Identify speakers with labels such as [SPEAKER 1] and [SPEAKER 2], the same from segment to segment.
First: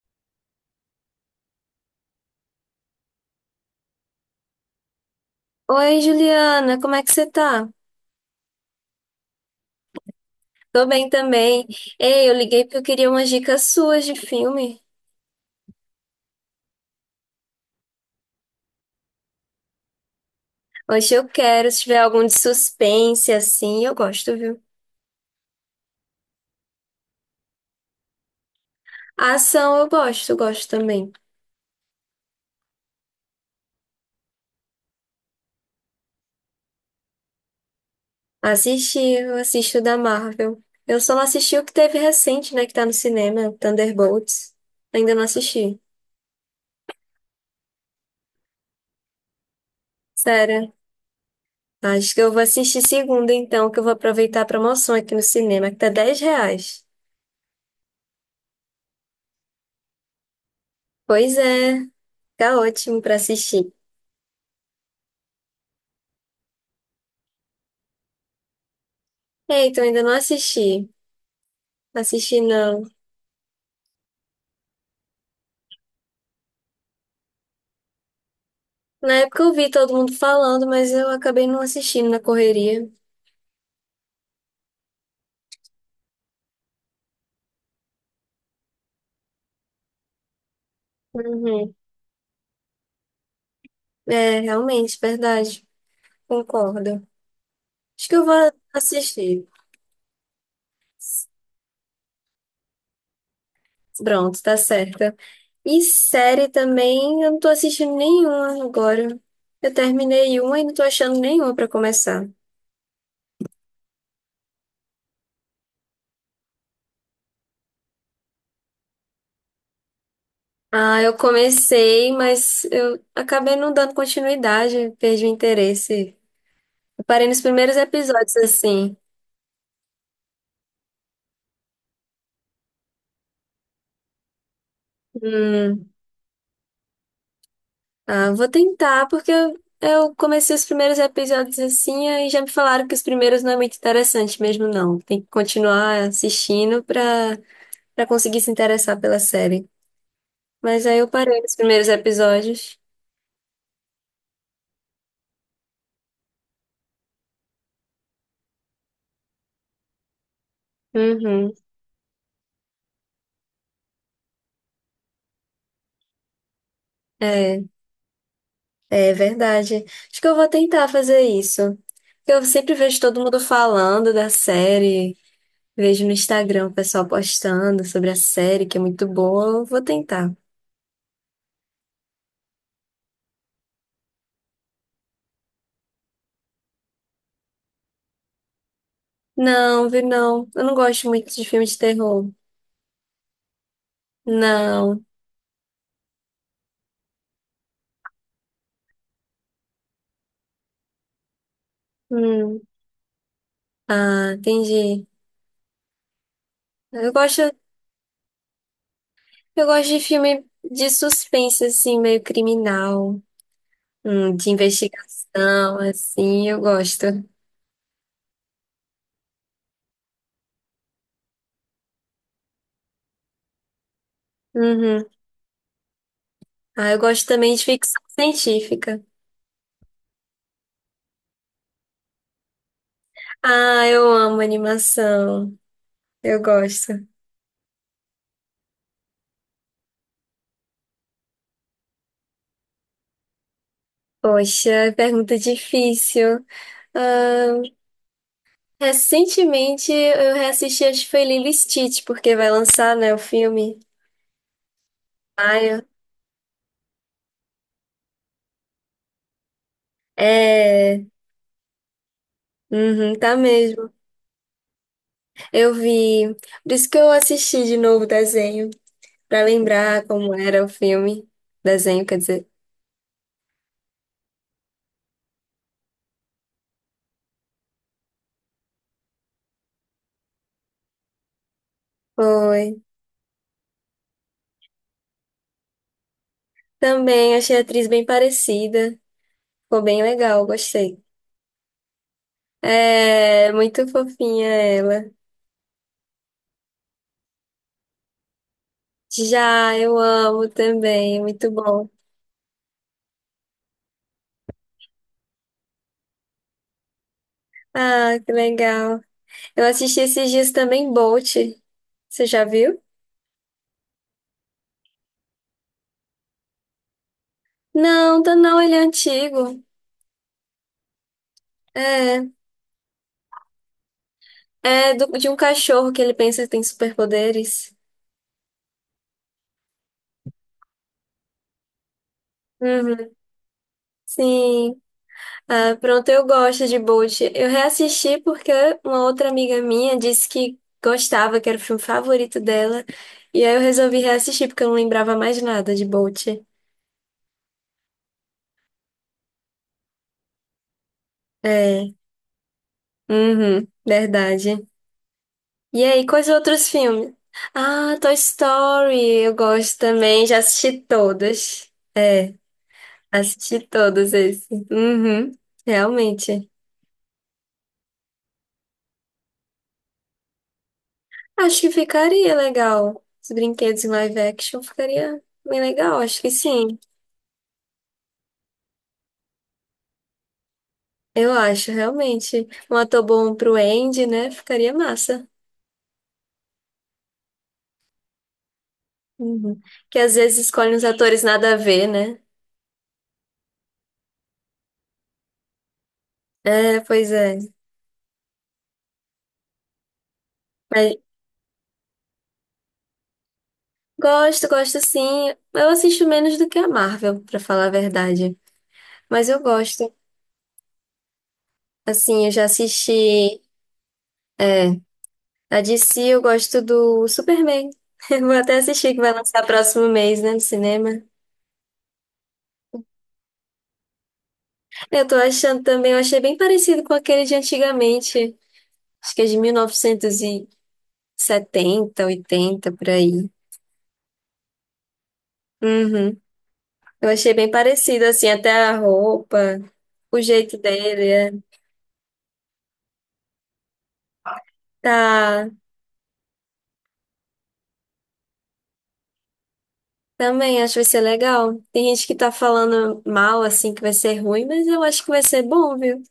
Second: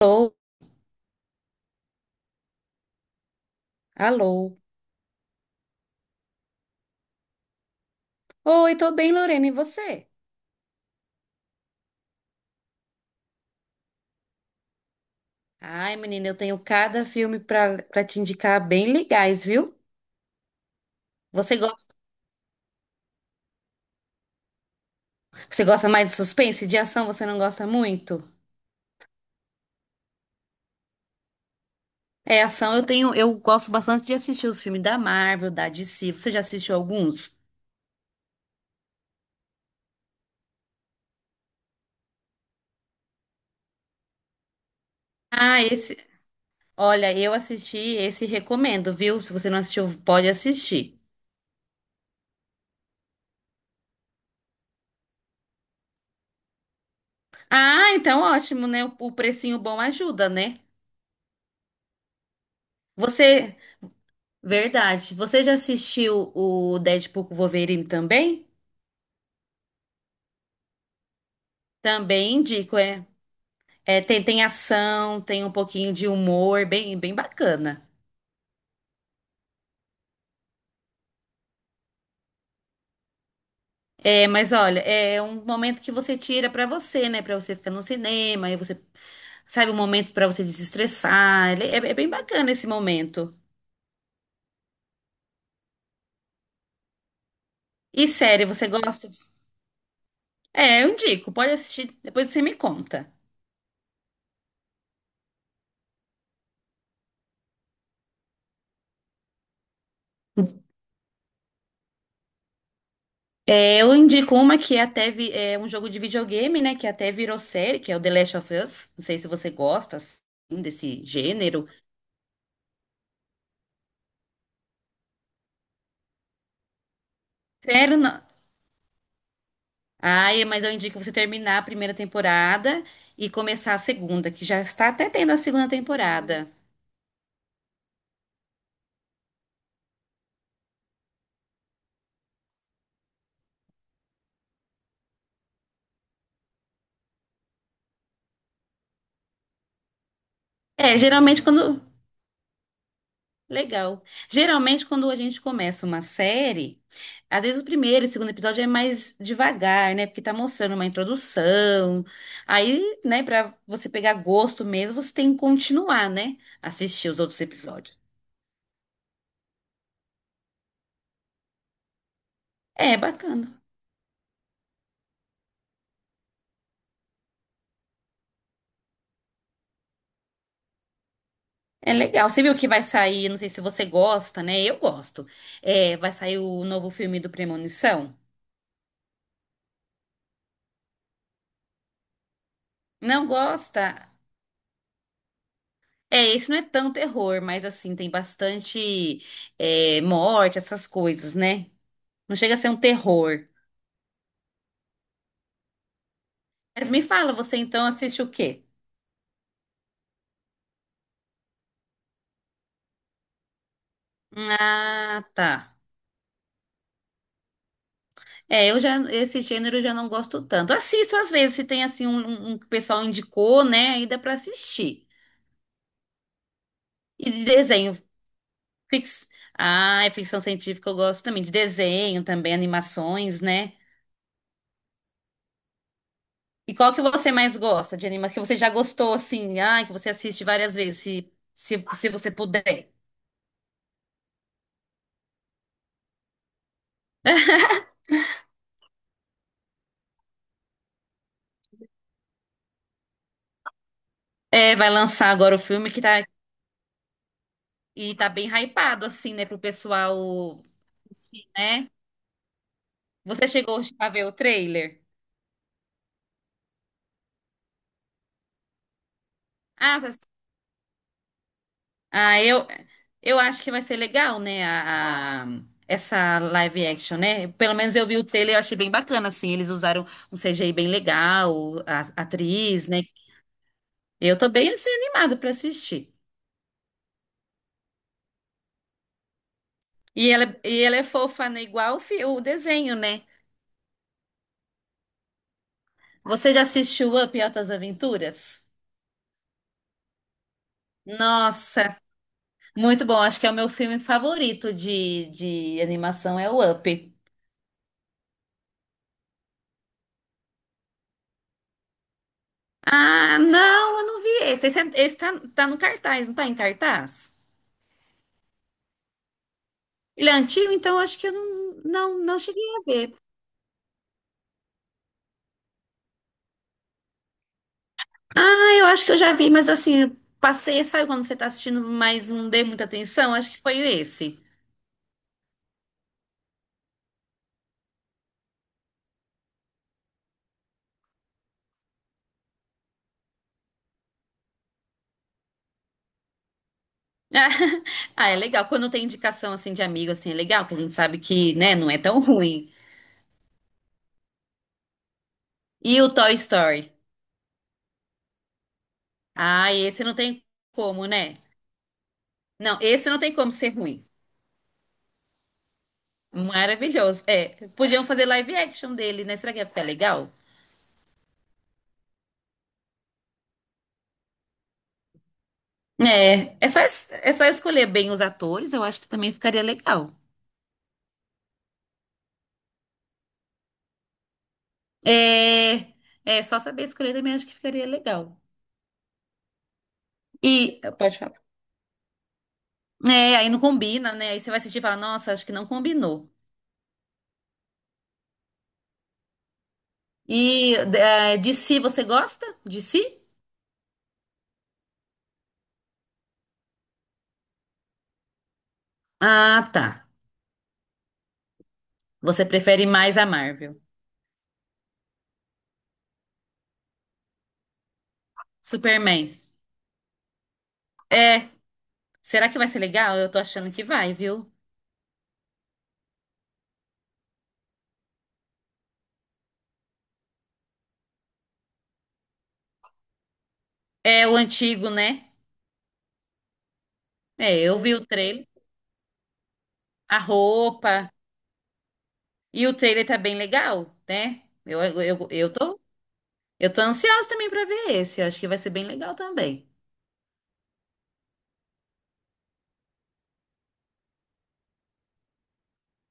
[SPEAKER 1] Alô, alô.
[SPEAKER 2] Oi, Juliana, como é que você tá?
[SPEAKER 1] Oi, tô bem, Lorena, e você?
[SPEAKER 2] Tô bem também. Ei, eu liguei porque eu queria umas dicas suas de filme.
[SPEAKER 1] Ai, menina, eu tenho cada filme pra te indicar bem legais, viu?
[SPEAKER 2] Hoje eu
[SPEAKER 1] Você
[SPEAKER 2] quero, se
[SPEAKER 1] gosta,
[SPEAKER 2] tiver algum de suspense assim, eu gosto, viu?
[SPEAKER 1] você gosta mais de suspense? De ação você não gosta muito?
[SPEAKER 2] Ação eu gosto também.
[SPEAKER 1] É, ação eu tenho, eu gosto bastante de assistir os filmes da Marvel, da DC. Você já assistiu alguns?
[SPEAKER 2] Assisti, eu assisto da Marvel. Eu só não assisti o que teve recente, né, que tá no cinema, Thunderbolts. Ainda não
[SPEAKER 1] Ah,
[SPEAKER 2] assisti.
[SPEAKER 1] esse, olha, eu assisti, esse recomendo, viu? Se você não assistiu, pode
[SPEAKER 2] Sério.
[SPEAKER 1] assistir.
[SPEAKER 2] Acho que eu vou assistir segunda então, que eu vou aproveitar a promoção aqui no cinema, que tá R$ 10.
[SPEAKER 1] Ah, então ótimo, né? O precinho bom ajuda, né?
[SPEAKER 2] Pois é, tá ótimo pra
[SPEAKER 1] Você
[SPEAKER 2] assistir.
[SPEAKER 1] Verdade. Você já assistiu o Deadpool com Wolverine também?
[SPEAKER 2] Eita, eu ainda não assisti.
[SPEAKER 1] Também
[SPEAKER 2] Assisti
[SPEAKER 1] indico,
[SPEAKER 2] não.
[SPEAKER 1] é. É, tem ação, tem um pouquinho de humor, bem bacana.
[SPEAKER 2] Na época eu vi todo mundo falando, mas eu acabei não assistindo na correria.
[SPEAKER 1] É, mas olha, é um momento que você tira pra você, né? Pra você ficar no cinema, aí você sabe um momento pra você desestressar.
[SPEAKER 2] Uhum.
[SPEAKER 1] É, é bem bacana esse momento.
[SPEAKER 2] É, realmente, verdade. Concordo. Acho
[SPEAKER 1] E
[SPEAKER 2] que eu vou
[SPEAKER 1] série, você gosta?
[SPEAKER 2] assistir.
[SPEAKER 1] É, eu indico. Pode assistir, depois você me conta.
[SPEAKER 2] Pronto, tá certa. E série também, eu não tô assistindo nenhuma agora. Eu terminei uma e não tô achando nenhuma pra começar.
[SPEAKER 1] É, eu indico uma que é até é um jogo de videogame, né? Que até virou série, que é o The Last of Us. Não sei se você gosta assim,
[SPEAKER 2] Ah,
[SPEAKER 1] desse
[SPEAKER 2] eu
[SPEAKER 1] gênero.
[SPEAKER 2] comecei, mas eu acabei não dando continuidade, perdi o interesse. Eu parei nos primeiros
[SPEAKER 1] Sério, não.
[SPEAKER 2] episódios, assim.
[SPEAKER 1] Ai, mas eu indico você terminar a primeira temporada e começar a segunda, que já está até tendo a segunda
[SPEAKER 2] Hum.
[SPEAKER 1] temporada.
[SPEAKER 2] Ah, vou tentar, porque eu comecei os primeiros episódios assim, aí já me falaram que os primeiros não é muito interessante mesmo, não. Tem que continuar assistindo pra, pra conseguir se interessar pela série. Mas
[SPEAKER 1] É,
[SPEAKER 2] aí eu parei
[SPEAKER 1] geralmente
[SPEAKER 2] nos
[SPEAKER 1] quando.
[SPEAKER 2] primeiros episódios.
[SPEAKER 1] Legal. Geralmente, quando a gente começa uma série, às vezes o primeiro e o segundo episódio é mais devagar, né? Porque tá mostrando uma
[SPEAKER 2] Uhum.
[SPEAKER 1] introdução. Aí, né, pra você pegar gosto mesmo, você tem que continuar, né? Assistir os outros
[SPEAKER 2] É,
[SPEAKER 1] episódios.
[SPEAKER 2] é verdade. Acho que eu vou tentar fazer isso. Eu sempre
[SPEAKER 1] É
[SPEAKER 2] vejo todo mundo
[SPEAKER 1] bacana.
[SPEAKER 2] falando da série, vejo no Instagram o pessoal postando sobre a série, que é muito boa. Eu vou tentar.
[SPEAKER 1] É legal. Você viu que vai sair, não sei se você gosta, né? Eu gosto. É, vai sair o novo filme do Premonição?
[SPEAKER 2] Não, vi não. Eu não gosto muito de filme de terror.
[SPEAKER 1] Não gosta?
[SPEAKER 2] Não.
[SPEAKER 1] É, esse não é tão terror, mas assim, tem bastante, é, morte, essas coisas, né? Não chega a
[SPEAKER 2] Hum.
[SPEAKER 1] ser um terror.
[SPEAKER 2] Ah, entendi.
[SPEAKER 1] Mas me
[SPEAKER 2] Eu
[SPEAKER 1] fala,
[SPEAKER 2] gosto,
[SPEAKER 1] você então assiste o quê?
[SPEAKER 2] eu gosto de filme de suspense, assim, meio criminal, de
[SPEAKER 1] Ah,
[SPEAKER 2] investigação,
[SPEAKER 1] tá.
[SPEAKER 2] assim, eu gosto.
[SPEAKER 1] É, eu já, esse gênero eu já não gosto tanto. Assisto às vezes, se tem assim um que o pessoal indicou, né? Aí dá pra
[SPEAKER 2] Uhum.
[SPEAKER 1] assistir.
[SPEAKER 2] Ah, eu gosto
[SPEAKER 1] E de
[SPEAKER 2] também de
[SPEAKER 1] desenho,
[SPEAKER 2] ficção científica.
[SPEAKER 1] fix... ah, é ficção científica eu gosto também. De desenho também, animações, né?
[SPEAKER 2] Ah, eu amo animação. Eu
[SPEAKER 1] E
[SPEAKER 2] gosto.
[SPEAKER 1] qual que você mais gosta de anima que você já gostou, assim, ah, que você assiste várias vezes, se você puder.
[SPEAKER 2] Poxa, pergunta difícil. Ah, recentemente eu reassisti, acho que foi Lilo e Stitch, porque vai lançar, né, o filme.
[SPEAKER 1] É, vai lançar agora
[SPEAKER 2] Ah,
[SPEAKER 1] o
[SPEAKER 2] eu-
[SPEAKER 1] filme que tá, e tá bem hypado, assim, né? Pro pessoal,
[SPEAKER 2] É.
[SPEAKER 1] né?
[SPEAKER 2] Uhum, tá
[SPEAKER 1] Você chegou
[SPEAKER 2] mesmo.
[SPEAKER 1] a ver o trailer?
[SPEAKER 2] Eu vi. Por isso que eu assisti de novo o desenho, pra
[SPEAKER 1] Ah,
[SPEAKER 2] lembrar
[SPEAKER 1] tá-
[SPEAKER 2] como era o filme. Desenho, quer
[SPEAKER 1] ah,
[SPEAKER 2] dizer.
[SPEAKER 1] eu, eu acho que vai ser legal, né? Essa live action, né? Pelo menos eu vi o trailer e eu achei bem bacana, assim. Eles usaram um CGI bem legal, a
[SPEAKER 2] Foi.
[SPEAKER 1] atriz, né? Eu tô bem, assim, animada pra assistir.
[SPEAKER 2] Também achei a atriz bem parecida. Ficou bem legal,
[SPEAKER 1] E ela
[SPEAKER 2] gostei.
[SPEAKER 1] é fofa, né? Igual o, o desenho, né?
[SPEAKER 2] É, muito fofinha ela.
[SPEAKER 1] Você já assistiu Up e Altas Aventuras?
[SPEAKER 2] Já, eu amo também, muito bom.
[SPEAKER 1] Nossa, muito bom. Acho que é o meu filme favorito de animação, é o Up.
[SPEAKER 2] Ah, que legal. Eu assisti esses dias também Bolt. Você já viu?
[SPEAKER 1] Ah, não, eu não vi esse. Esse tá, tá no cartaz, não tá em cartaz?
[SPEAKER 2] Não, tá não, ele é antigo.
[SPEAKER 1] Ele é antigo, então eu acho que eu
[SPEAKER 2] É,
[SPEAKER 1] não cheguei a ver.
[SPEAKER 2] de um cachorro que ele pensa que tem superpoderes.
[SPEAKER 1] Ah, eu acho que eu já vi, mas assim, eu passei, sabe quando você tá assistindo, mas não dei muita
[SPEAKER 2] Uhum.
[SPEAKER 1] atenção? Acho que foi esse.
[SPEAKER 2] Sim. Ah, pronto, eu gosto de Bolt. Eu reassisti porque uma outra amiga minha disse que gostava, que era o filme favorito dela. E aí eu resolvi reassistir porque eu não lembrava mais nada de Bolt.
[SPEAKER 1] Ah, é legal. Quando tem indicação assim de amigo, assim, é legal, que a gente sabe que, né, não
[SPEAKER 2] É,
[SPEAKER 1] é tão ruim.
[SPEAKER 2] uhum, verdade. E
[SPEAKER 1] E
[SPEAKER 2] aí,
[SPEAKER 1] o
[SPEAKER 2] quais
[SPEAKER 1] Toy
[SPEAKER 2] outros
[SPEAKER 1] Story?
[SPEAKER 2] filmes? Ah, Toy Story, eu
[SPEAKER 1] Ah,
[SPEAKER 2] gosto
[SPEAKER 1] esse não
[SPEAKER 2] também, já
[SPEAKER 1] tem
[SPEAKER 2] assisti
[SPEAKER 1] como, né?
[SPEAKER 2] todos. É,
[SPEAKER 1] Não, esse não tem como
[SPEAKER 2] assisti
[SPEAKER 1] ser ruim.
[SPEAKER 2] todos esses. Uhum, realmente.
[SPEAKER 1] Maravilhoso. É, podiam fazer live action dele, né? Será que ia ficar legal?
[SPEAKER 2] Acho que ficaria legal. Os brinquedos em live action ficaria bem legal, acho que
[SPEAKER 1] É,
[SPEAKER 2] sim.
[SPEAKER 1] é só escolher bem os atores, eu acho que também ficaria legal.
[SPEAKER 2] Eu acho, realmente. Um ator bom pro Andy, né? Ficaria massa.
[SPEAKER 1] É, é só saber escolher também acho que ficaria legal.
[SPEAKER 2] Uhum. Que às vezes
[SPEAKER 1] E
[SPEAKER 2] escolhe uns
[SPEAKER 1] pode
[SPEAKER 2] atores
[SPEAKER 1] falar.
[SPEAKER 2] nada a ver, né?
[SPEAKER 1] É, aí não combina, né? Aí você vai assistir e falar, nossa, acho que não combinou.
[SPEAKER 2] É, pois é.
[SPEAKER 1] E
[SPEAKER 2] Mas
[SPEAKER 1] é, de si você gosta? De si?
[SPEAKER 2] gosto, gosto sim. Eu assisto menos do que a Marvel, pra falar a verdade. Mas eu
[SPEAKER 1] Ah, tá.
[SPEAKER 2] gosto. Assim, eu já
[SPEAKER 1] Você prefere mais a
[SPEAKER 2] assisti.
[SPEAKER 1] Marvel.
[SPEAKER 2] É, a DC eu gosto do Superman. Eu vou até assistir que vai
[SPEAKER 1] Superman.
[SPEAKER 2] lançar próximo mês, né, no cinema.
[SPEAKER 1] É, será que vai ser legal? Eu tô achando que vai, viu?
[SPEAKER 2] Eu tô achando também, eu achei bem parecido com aquele de antigamente. Acho que é de 1970, 80 por aí.
[SPEAKER 1] É o antigo, né?
[SPEAKER 2] Uhum. Eu achei bem
[SPEAKER 1] É, eu vi o
[SPEAKER 2] parecido, assim,
[SPEAKER 1] trailer,
[SPEAKER 2] até a roupa,
[SPEAKER 1] a
[SPEAKER 2] o jeito dele.
[SPEAKER 1] roupa.
[SPEAKER 2] É.
[SPEAKER 1] E o trailer tá bem legal, né?
[SPEAKER 2] Tá,
[SPEAKER 1] Eu tô ansiosa também pra ver esse. Eu acho que vai ser bem legal também.
[SPEAKER 2] também acho que vai ser legal. Tem gente que tá falando mal, assim, que vai ser ruim, mas eu acho que vai ser bom, viu?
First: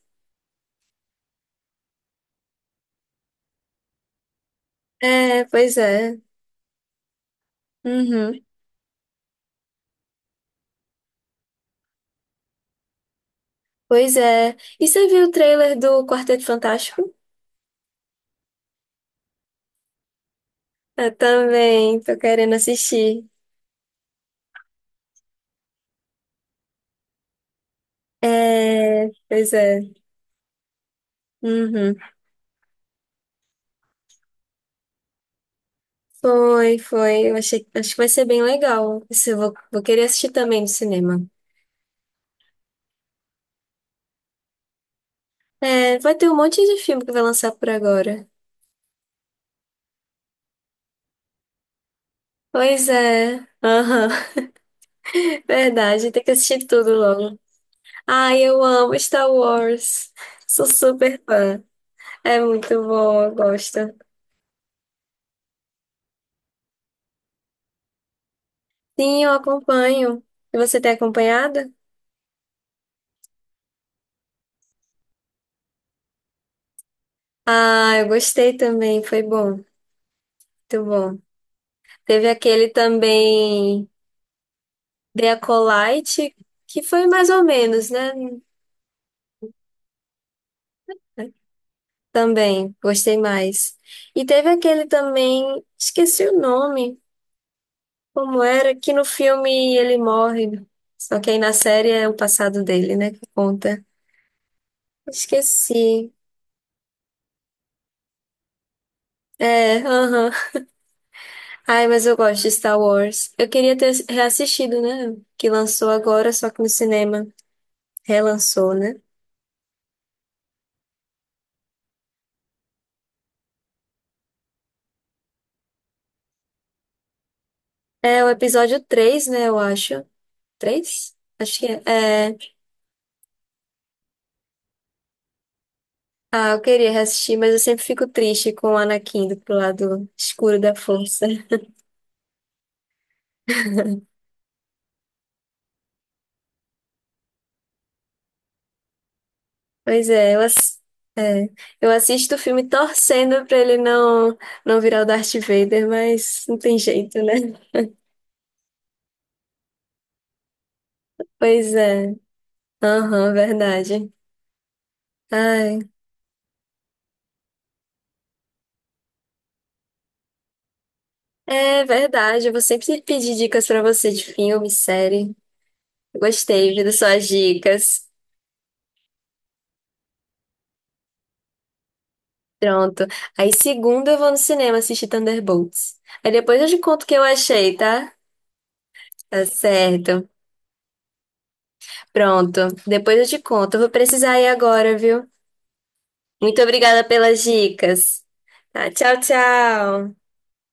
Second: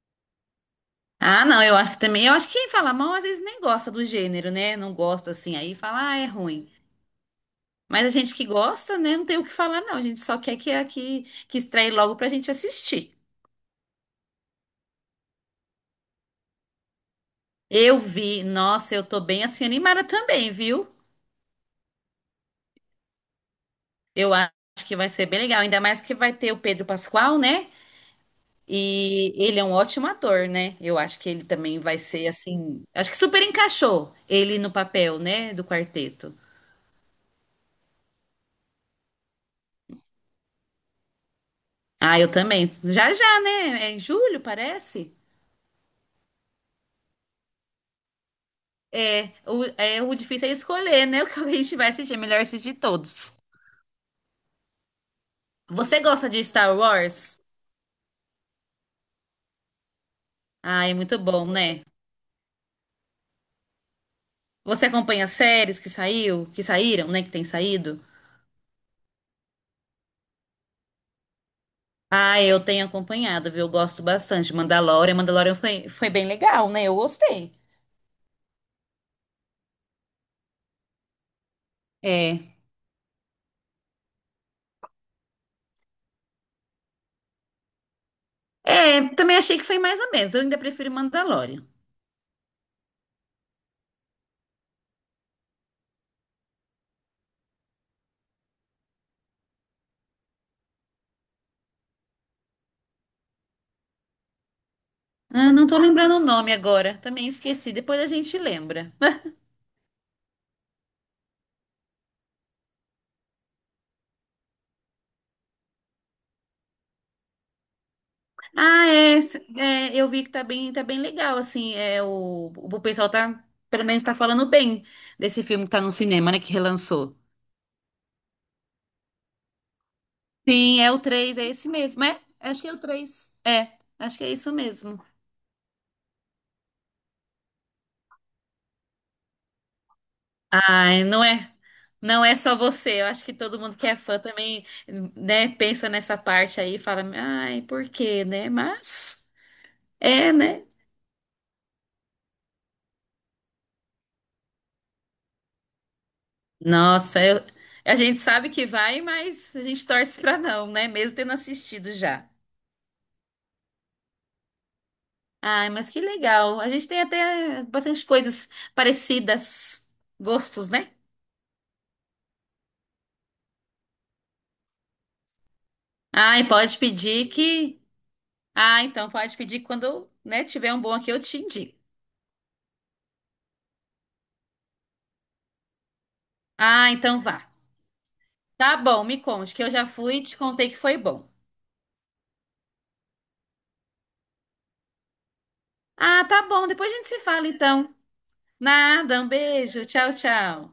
[SPEAKER 1] Ah, não, eu acho que também. Eu acho que quem fala mal às vezes nem gosta do gênero, né? Não gosta
[SPEAKER 2] É,
[SPEAKER 1] assim, aí
[SPEAKER 2] pois
[SPEAKER 1] fala, ah,
[SPEAKER 2] é.
[SPEAKER 1] é ruim. Mas a gente
[SPEAKER 2] Uhum.
[SPEAKER 1] que gosta, né? Não tem o que falar, não. A gente só quer que estreie logo pra gente assistir.
[SPEAKER 2] Pois é. E você viu o trailer do Quarteto Fantástico?
[SPEAKER 1] Eu vi, nossa, eu tô bem assim animada também, viu?
[SPEAKER 2] Eu também, tô querendo assistir.
[SPEAKER 1] Eu acho que vai ser bem legal. Ainda mais que vai ter o Pedro Pascal, né?
[SPEAKER 2] É,
[SPEAKER 1] E
[SPEAKER 2] pois
[SPEAKER 1] ele é um
[SPEAKER 2] é.
[SPEAKER 1] ótimo ator, né? Eu acho que ele também
[SPEAKER 2] Uhum.
[SPEAKER 1] vai ser assim. Acho que super encaixou ele no papel, né? Do quarteto.
[SPEAKER 2] Foi, foi. Eu achei, acho que vai ser bem legal. Isso. Eu vou querer assistir também no cinema.
[SPEAKER 1] Ah, eu também. Já já, né? É em julho, parece.
[SPEAKER 2] É, vai ter um monte de filme que vai lançar por agora.
[SPEAKER 1] É, o difícil é escolher, né? O que a gente vai assistir. É melhor assistir
[SPEAKER 2] Pois
[SPEAKER 1] todos.
[SPEAKER 2] é. Aham.
[SPEAKER 1] Você
[SPEAKER 2] Verdade, tem
[SPEAKER 1] gosta
[SPEAKER 2] que
[SPEAKER 1] de
[SPEAKER 2] assistir
[SPEAKER 1] Star
[SPEAKER 2] tudo logo.
[SPEAKER 1] Wars?
[SPEAKER 2] Ai, eu amo Star Wars. Sou
[SPEAKER 1] Ah, é muito
[SPEAKER 2] super
[SPEAKER 1] bom,
[SPEAKER 2] fã.
[SPEAKER 1] né?
[SPEAKER 2] É muito bom, eu gosto.
[SPEAKER 1] Você acompanha as séries que saíram, né? Que tem saído?
[SPEAKER 2] Sim, eu acompanho. E você tem acompanhado?
[SPEAKER 1] Ah, eu tenho acompanhado, viu? Eu gosto bastante. Mandalorian foi, foi bem legal, né? Eu gostei.
[SPEAKER 2] Ah, eu gostei também, foi bom. Muito bom. Teve
[SPEAKER 1] É.
[SPEAKER 2] aquele também, The Acolyte, que foi mais ou menos, né?
[SPEAKER 1] É, também achei que foi mais ou menos. Eu ainda prefiro Mandalorian.
[SPEAKER 2] Também, gostei mais. E teve aquele também, esqueci o nome, como era, que no filme ele morre. Só que aí na série é o passado dele, né, que conta.
[SPEAKER 1] Ah, não tô
[SPEAKER 2] Esqueci.
[SPEAKER 1] lembrando o nome agora. Também esqueci. Depois a gente lembra.
[SPEAKER 2] É, aham. Ai, mas eu gosto de Star Wars. Eu queria ter reassistido, né? Que lançou agora, só que no cinema. Relançou, né?
[SPEAKER 1] Eu vi que tá tá bem legal, assim, é, o pessoal tá, pelo menos tá falando bem desse filme que tá no cinema, né, que relançou.
[SPEAKER 2] É o episódio 3 né, eu acho.
[SPEAKER 1] Sim, é o
[SPEAKER 2] Três
[SPEAKER 1] três, é
[SPEAKER 2] Acho que
[SPEAKER 1] esse mesmo, é?
[SPEAKER 2] é. É.
[SPEAKER 1] Acho que é o três, é, acho que é isso mesmo.
[SPEAKER 2] Ah, eu queria reassistir, mas eu sempre fico triste com o Anakin do pro lado escuro da
[SPEAKER 1] Ai,
[SPEAKER 2] força.
[SPEAKER 1] não é só você, eu acho que todo mundo que é fã também, né, pensa nessa parte aí e fala, ai, por quê, né, mas...
[SPEAKER 2] Pois
[SPEAKER 1] É,
[SPEAKER 2] é,
[SPEAKER 1] né?
[SPEAKER 2] é, eu assisto o filme torcendo pra ele não, não virar o Darth Vader, mas não tem
[SPEAKER 1] Nossa,
[SPEAKER 2] jeito, né?
[SPEAKER 1] eu- a gente sabe que vai, mas a gente torce pra não, né? Mesmo tendo
[SPEAKER 2] Pois
[SPEAKER 1] assistido
[SPEAKER 2] é.
[SPEAKER 1] já.
[SPEAKER 2] Aham, verdade.
[SPEAKER 1] Ai,
[SPEAKER 2] Ai,
[SPEAKER 1] mas que legal. A gente tem até bastante coisas parecidas, gostos, né?
[SPEAKER 2] é verdade. Eu vou sempre pedir dicas pra você de filme, série.
[SPEAKER 1] Ai,
[SPEAKER 2] Gostei,
[SPEAKER 1] pode
[SPEAKER 2] viu, das suas
[SPEAKER 1] pedir que.
[SPEAKER 2] dicas.
[SPEAKER 1] Ah, então pode pedir que quando, né, tiver um bom aqui, eu te indico.
[SPEAKER 2] Pronto. Aí, segunda, eu vou no cinema assistir Thunderbolts. Aí depois eu te
[SPEAKER 1] Ah,
[SPEAKER 2] conto o que
[SPEAKER 1] então
[SPEAKER 2] eu
[SPEAKER 1] vá.
[SPEAKER 2] achei, tá?
[SPEAKER 1] Tá bom, me
[SPEAKER 2] Tá
[SPEAKER 1] conte, que eu já fui e
[SPEAKER 2] certo.
[SPEAKER 1] te contei que foi bom.
[SPEAKER 2] Pronto. Depois eu te conto. Eu vou precisar ir agora, viu?
[SPEAKER 1] Ah, tá
[SPEAKER 2] Muito
[SPEAKER 1] bom, depois a
[SPEAKER 2] obrigada
[SPEAKER 1] gente se
[SPEAKER 2] pelas
[SPEAKER 1] fala então.
[SPEAKER 2] dicas. Tá, tchau,
[SPEAKER 1] Nada, um beijo, tchau,
[SPEAKER 2] tchau.
[SPEAKER 1] tchau.